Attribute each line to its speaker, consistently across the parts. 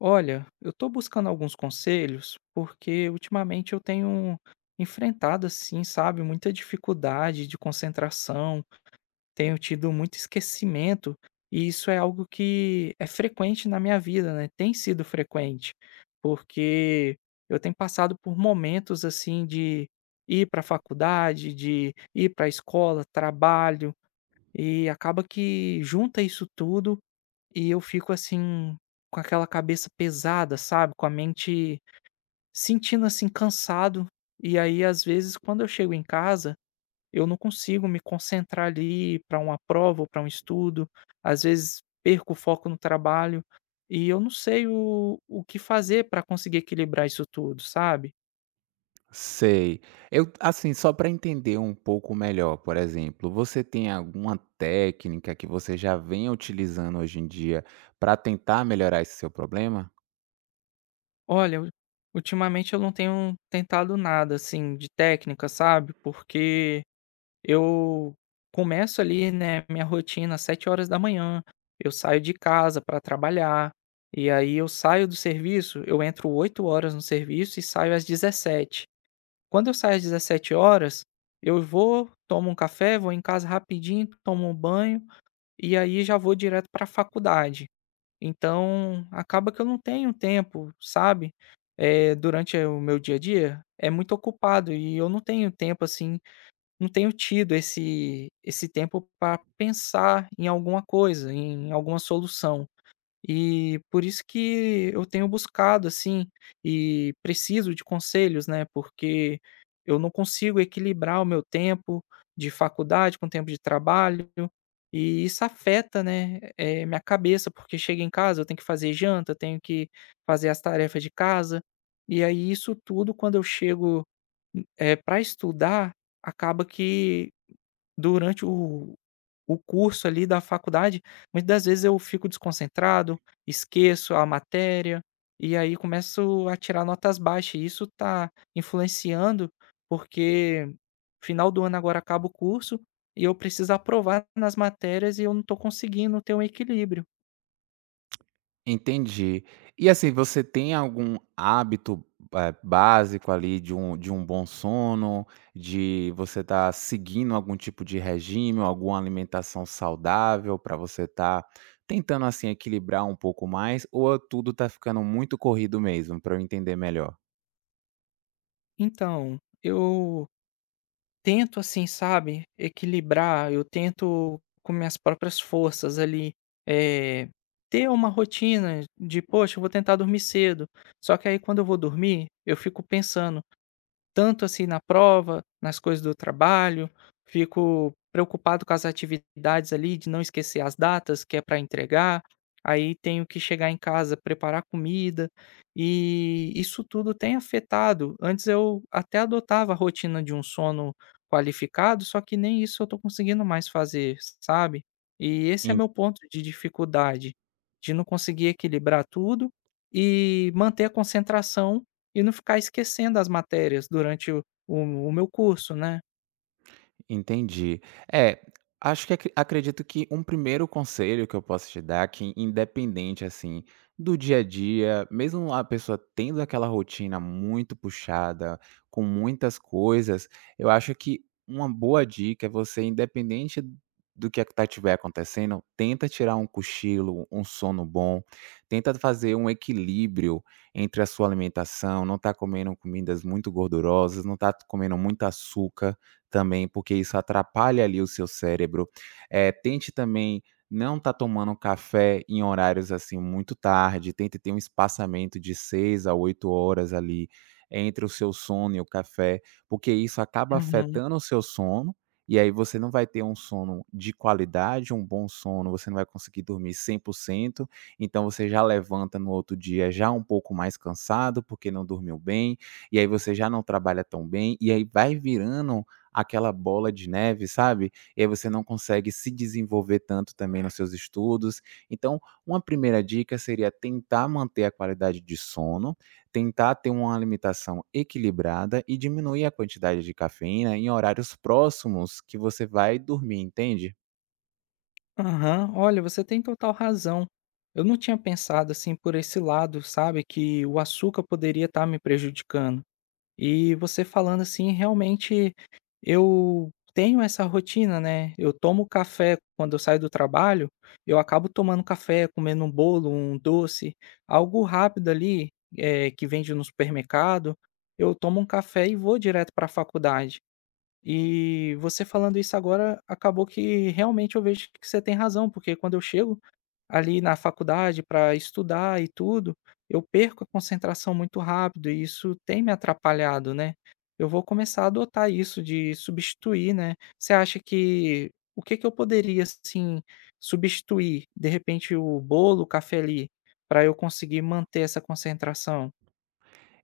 Speaker 1: Olha, eu estou buscando alguns conselhos, porque ultimamente eu tenho enfrentado, assim, sabe, muita dificuldade de concentração, tenho tido muito esquecimento, e isso é algo que é frequente na minha vida, né? Tem sido frequente, porque eu tenho passado por momentos, assim, de ir para a faculdade, de ir para a escola, trabalho, e acaba que junta isso tudo e eu fico assim, com aquela cabeça pesada, sabe, com a mente sentindo assim cansado, e aí às vezes quando eu chego em casa, eu não consigo me concentrar ali para uma prova ou para um estudo, às vezes perco o foco no trabalho, e eu não sei o que fazer para conseguir equilibrar isso tudo, sabe.
Speaker 2: Sei. Eu, assim, só para entender um pouco melhor, por exemplo, você tem alguma técnica que você já vem utilizando hoje em dia para tentar melhorar esse seu problema?
Speaker 1: Olha, ultimamente eu não tenho tentado nada assim de técnica, sabe, porque eu começo ali, né, minha rotina às 7 horas da manhã. Eu saio de casa para trabalhar, e aí eu saio do serviço, eu entro 8 horas no serviço e saio às 17. Quando eu saio às 17 horas, eu vou, tomo um café, vou em casa rapidinho, tomo um banho, e aí já vou direto para a faculdade. Então, acaba que eu não tenho tempo, sabe, durante o meu dia a dia, é muito ocupado e eu não tenho tempo, assim, não tenho tido esse tempo para pensar em alguma coisa, em alguma solução. E por isso que eu tenho buscado, assim, e preciso de conselhos, né, porque eu não consigo equilibrar o meu tempo de faculdade com o tempo de trabalho, e isso afeta, né, minha cabeça, porque chega em casa, eu tenho que fazer janta, eu tenho que fazer as tarefas de casa, e aí isso tudo quando eu chego pra estudar, acaba que durante o curso ali da faculdade, muitas das vezes eu fico desconcentrado, esqueço a matéria, e aí começo a tirar notas baixas, e isso está influenciando, porque final do ano agora acaba o curso, e eu preciso aprovar nas matérias e eu não estou conseguindo ter um equilíbrio.
Speaker 2: Entendi. E assim, você tem algum hábito, básico ali de um bom sono, de você tá seguindo algum tipo de regime ou alguma alimentação saudável para você tá tentando, assim, equilibrar um pouco mais, ou tudo tá ficando muito corrido mesmo, para eu entender melhor?
Speaker 1: Então, eu tento assim, sabe, equilibrar, eu tento com minhas próprias forças ali, eh, ter uma rotina de: "Poxa, eu vou tentar dormir cedo". Só que aí quando eu vou dormir, eu fico pensando tanto assim na prova, nas coisas do trabalho, fico preocupado com as atividades ali, de não esquecer as datas que é para entregar, aí tenho que chegar em casa, preparar comida, e isso tudo tem afetado. Antes eu até adotava a rotina de um sono qualificado, só que nem isso eu tô conseguindo mais fazer, sabe? E esse é
Speaker 2: En
Speaker 1: meu ponto de dificuldade, de não conseguir equilibrar tudo e manter a concentração e não ficar esquecendo as matérias durante o meu curso, né.
Speaker 2: Entendi. É, acho que acredito que um primeiro conselho que eu posso te dar, é que independente, assim, do dia a dia, mesmo a pessoa tendo aquela rotina muito puxada, com muitas coisas, eu acho que uma boa dica é você, independente do que está tiver acontecendo, tenta tirar um cochilo, um sono bom, tenta fazer um equilíbrio entre a sua alimentação, não tá comendo comidas muito gordurosas, não tá comendo muito açúcar também, porque isso atrapalha ali o seu cérebro. Tente também não estar tomando café em horários, assim, muito tarde, tente ter um espaçamento de 6 a 8 horas ali entre o seu sono e o café, porque isso acaba
Speaker 1: Uhum.
Speaker 2: afetando o seu sono, e aí você não vai ter um sono de qualidade, um bom sono, você não vai conseguir dormir 100%. Então você já levanta no outro dia já um pouco mais cansado, porque não dormiu bem, e aí você já não trabalha tão bem, e aí vai virando aquela bola de neve, sabe? E aí você não consegue se desenvolver tanto também nos seus estudos. Então, uma primeira dica seria tentar manter a qualidade de sono, tentar ter uma alimentação equilibrada e diminuir a quantidade de cafeína em horários próximos que você vai dormir, entende?
Speaker 1: Aham. Olha, você tem total razão. Eu não tinha pensado, assim, por esse lado, sabe, que o açúcar poderia estar me prejudicando. E você falando assim, realmente eu tenho essa rotina, né, eu tomo café quando eu saio do trabalho, eu acabo tomando café, comendo um bolo, um doce, algo rápido ali, que vende no supermercado, eu tomo um café e vou direto para a faculdade. E você falando isso agora, acabou que realmente eu vejo que você tem razão, porque quando eu chego ali na faculdade para estudar e tudo, eu perco a concentração muito rápido e isso tem me atrapalhado, né? Eu vou começar a adotar isso de substituir, né? Você acha que o que que eu poderia assim substituir, de repente o bolo, o café ali, para eu conseguir manter essa concentração?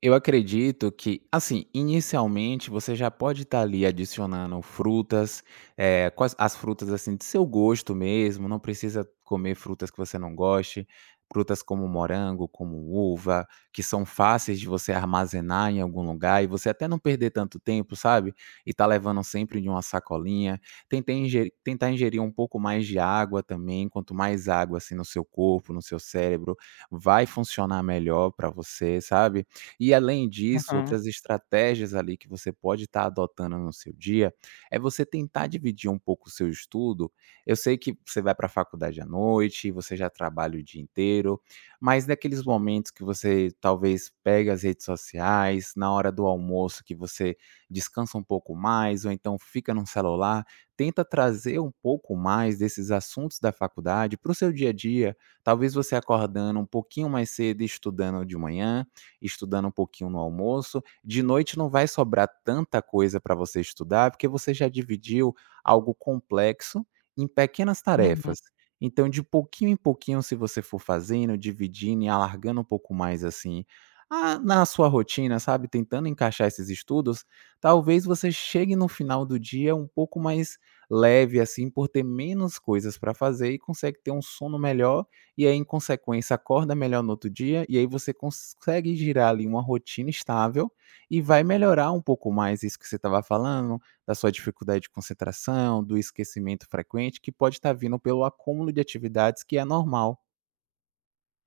Speaker 2: Eu acredito que, assim, inicialmente você já pode estar ali adicionando frutas, quais as frutas, assim, de seu gosto mesmo, não precisa comer frutas que você não goste, frutas como morango, como uva, que são fáceis de você armazenar em algum lugar e você até não perder tanto tempo, sabe? E tá levando sempre de uma sacolinha. Tentar ingerir um pouco mais de água também, quanto mais água assim no seu corpo, no seu cérebro, vai funcionar melhor para você, sabe? E além disso,
Speaker 1: Aham,
Speaker 2: outras estratégias ali que você pode estar adotando no seu dia, é você tentar dividir um pouco o seu estudo. Eu sei que você vai para a faculdade à noite, você já trabalha o dia inteiro, mas naqueles momentos que você talvez pega as redes sociais, na hora do almoço que você descansa um pouco mais, ou então fica no celular, tenta trazer um pouco mais desses assuntos da faculdade para o seu dia a dia. Talvez você acordando um pouquinho mais cedo e estudando de manhã, estudando um pouquinho no almoço. De noite não vai sobrar tanta coisa para você estudar, porque você já dividiu algo complexo em pequenas
Speaker 1: uhum.
Speaker 2: tarefas. Então, de pouquinho em pouquinho, se você for fazendo, dividindo e alargando um pouco mais assim, na sua rotina, sabe, tentando encaixar esses estudos, talvez você chegue no final do dia um pouco mais leve, assim, por ter menos coisas para fazer e consegue ter um sono melhor e aí, em consequência, acorda melhor no outro dia, e aí você consegue girar ali uma rotina estável e vai melhorar um pouco mais isso que você estava falando, da sua dificuldade de concentração, do esquecimento frequente, que pode estar vindo pelo acúmulo de atividades que é normal.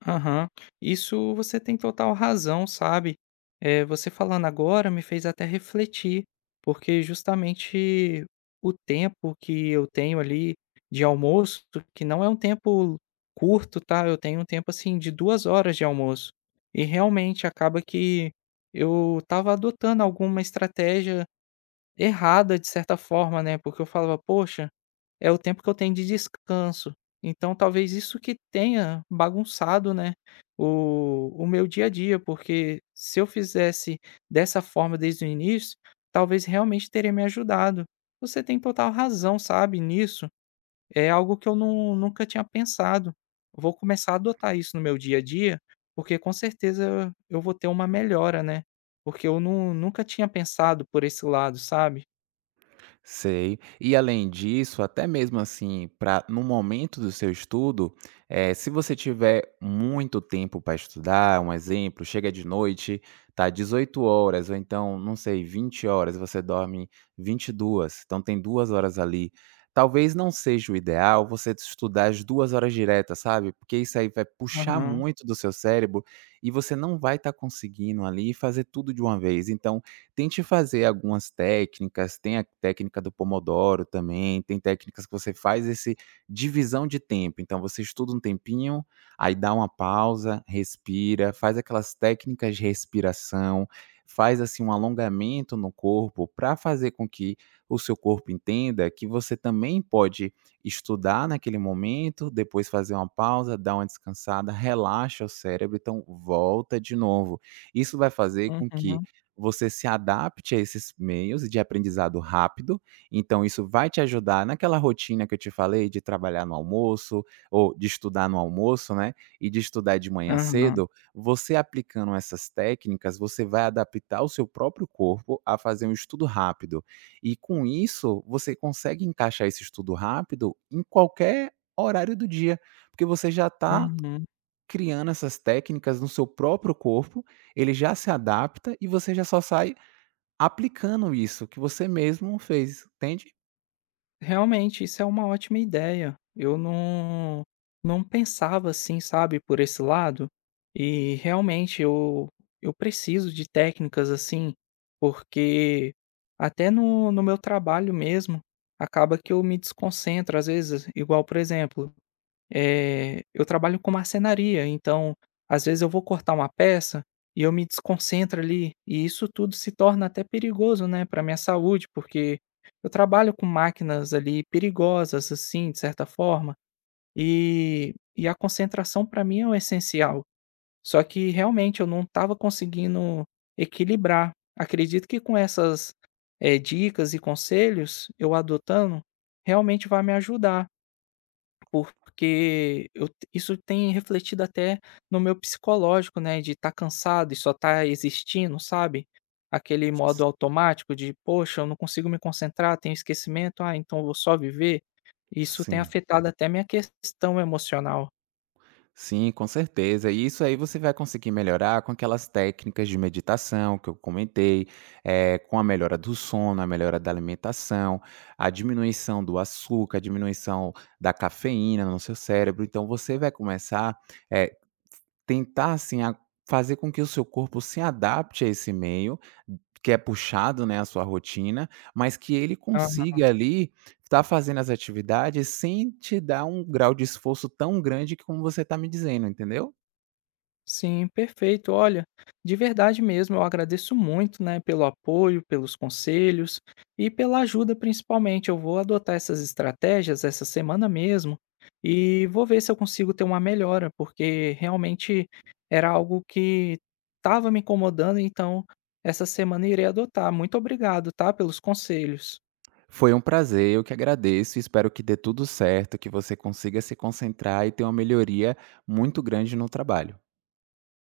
Speaker 1: Aham. Isso você tem total razão, sabe. Você falando agora me fez até refletir, porque justamente o tempo que eu tenho ali de almoço, que não é um tempo curto, tá, eu tenho um tempo, assim, de 2 horas de almoço. E realmente acaba que eu estava adotando alguma estratégia errada de certa forma, né, porque eu falava: "Poxa". É o tempo que eu tenho de descanso. Então talvez isso que tenha bagunçado, né, o o meu dia a dia, porque se eu fizesse dessa forma desde o início, talvez realmente teria me ajudado. Você tem total razão, sabe, nisso. É algo que eu não nunca tinha pensado. Vou começar a adotar isso no meu dia a dia, porque com certeza eu vou ter uma melhora, né. Porque eu nu nunca tinha pensado por esse lado, sabe.
Speaker 2: Sei. E além disso, até mesmo assim, para no momento do seu estudo, se você tiver muito tempo para estudar, um exemplo, chega de noite, tá 18 horas ou então, não sei, 20 horas você dorme 22 horas, então tem 2 horas ali. Talvez não seja o ideal você estudar as 2 horas diretas, sabe, porque isso aí vai puxar
Speaker 1: Aham.
Speaker 2: muito do seu cérebro e você não vai estar conseguindo ali fazer tudo de uma vez. Então, tente fazer algumas técnicas, tem a técnica do pomodoro também, tem técnicas que você faz esse divisão de tempo. Então você estuda um tempinho, aí dá uma pausa, respira, faz aquelas técnicas de respiração, faz assim um alongamento no corpo para fazer com que o seu corpo entenda que você também pode estudar naquele momento, depois fazer uma pausa, dar uma descansada, relaxa o cérebro, então volta de novo. Isso vai fazer com que
Speaker 1: Uhum.
Speaker 2: você se adapte a esses meios de aprendizado rápido, então isso vai te ajudar naquela rotina que eu te falei de trabalhar no almoço, ou de estudar no almoço, né, e de estudar de manhã
Speaker 1: Aham.
Speaker 2: cedo, você aplicando essas técnicas, você vai adaptar o seu próprio corpo a fazer um estudo rápido. E com isso, você consegue encaixar esse estudo rápido em qualquer horário do dia, porque você já está
Speaker 1: Uhum.
Speaker 2: criando essas técnicas no seu próprio corpo, ele já se adapta e você já só sai aplicando isso que você mesmo fez, entende?
Speaker 1: Realmente, isso é uma ótima ideia. Eu não Não pensava assim, sabe, por esse lado. E realmente eu preciso de técnicas assim, porque até no meu trabalho mesmo, acaba que eu me desconcentro às vezes, igual, por exemplo, eu trabalho com marcenaria, então, às vezes eu vou cortar uma peça e eu me desconcentro ali, e isso tudo se torna até perigoso, né, para minha saúde, porque eu trabalho com máquinas ali perigosas, assim, de certa forma, e, a concentração para mim é o essencial. Só que realmente eu não estava conseguindo equilibrar. Acredito que com essas dicas e conselhos, eu adotando, realmente vai me ajudar. Porque isso tem refletido até no meu psicológico, né, de estar cansado e só estar existindo, sabe. Aquele
Speaker 2: S
Speaker 1: modo automático de: "Poxa, eu não consigo me concentrar, tenho esquecimento, ah, então eu vou só viver". Isso tem
Speaker 2: Sim,
Speaker 1: afetado até minha questão emocional.
Speaker 2: sim, com certeza. E isso aí você vai conseguir melhorar com aquelas técnicas de meditação que eu comentei, com a melhora do sono, a melhora da alimentação, a diminuição do açúcar, a diminuição da cafeína no seu cérebro. Então você vai começar, eh, tentar, assim, a fazer com que o seu corpo se adapte a esse meio que é puxado, né, a sua rotina, mas que ele consiga ali tá fazendo as atividades sem te dar um grau de esforço tão grande como você tá me dizendo, entendeu?
Speaker 1: Sim, perfeito. Olha, de verdade mesmo, eu agradeço muito, né, pelo apoio, pelos conselhos e pela ajuda, principalmente. Eu vou adotar essas estratégias essa semana mesmo e vou ver se eu consigo ter uma melhora, porque realmente era algo que estava me incomodando, então essa semana eu irei adotar. Muito obrigado, tá, pelos conselhos.
Speaker 2: Foi um prazer, eu que agradeço, espero que dê tudo certo, que você consiga se concentrar e ter uma melhoria muito grande no trabalho.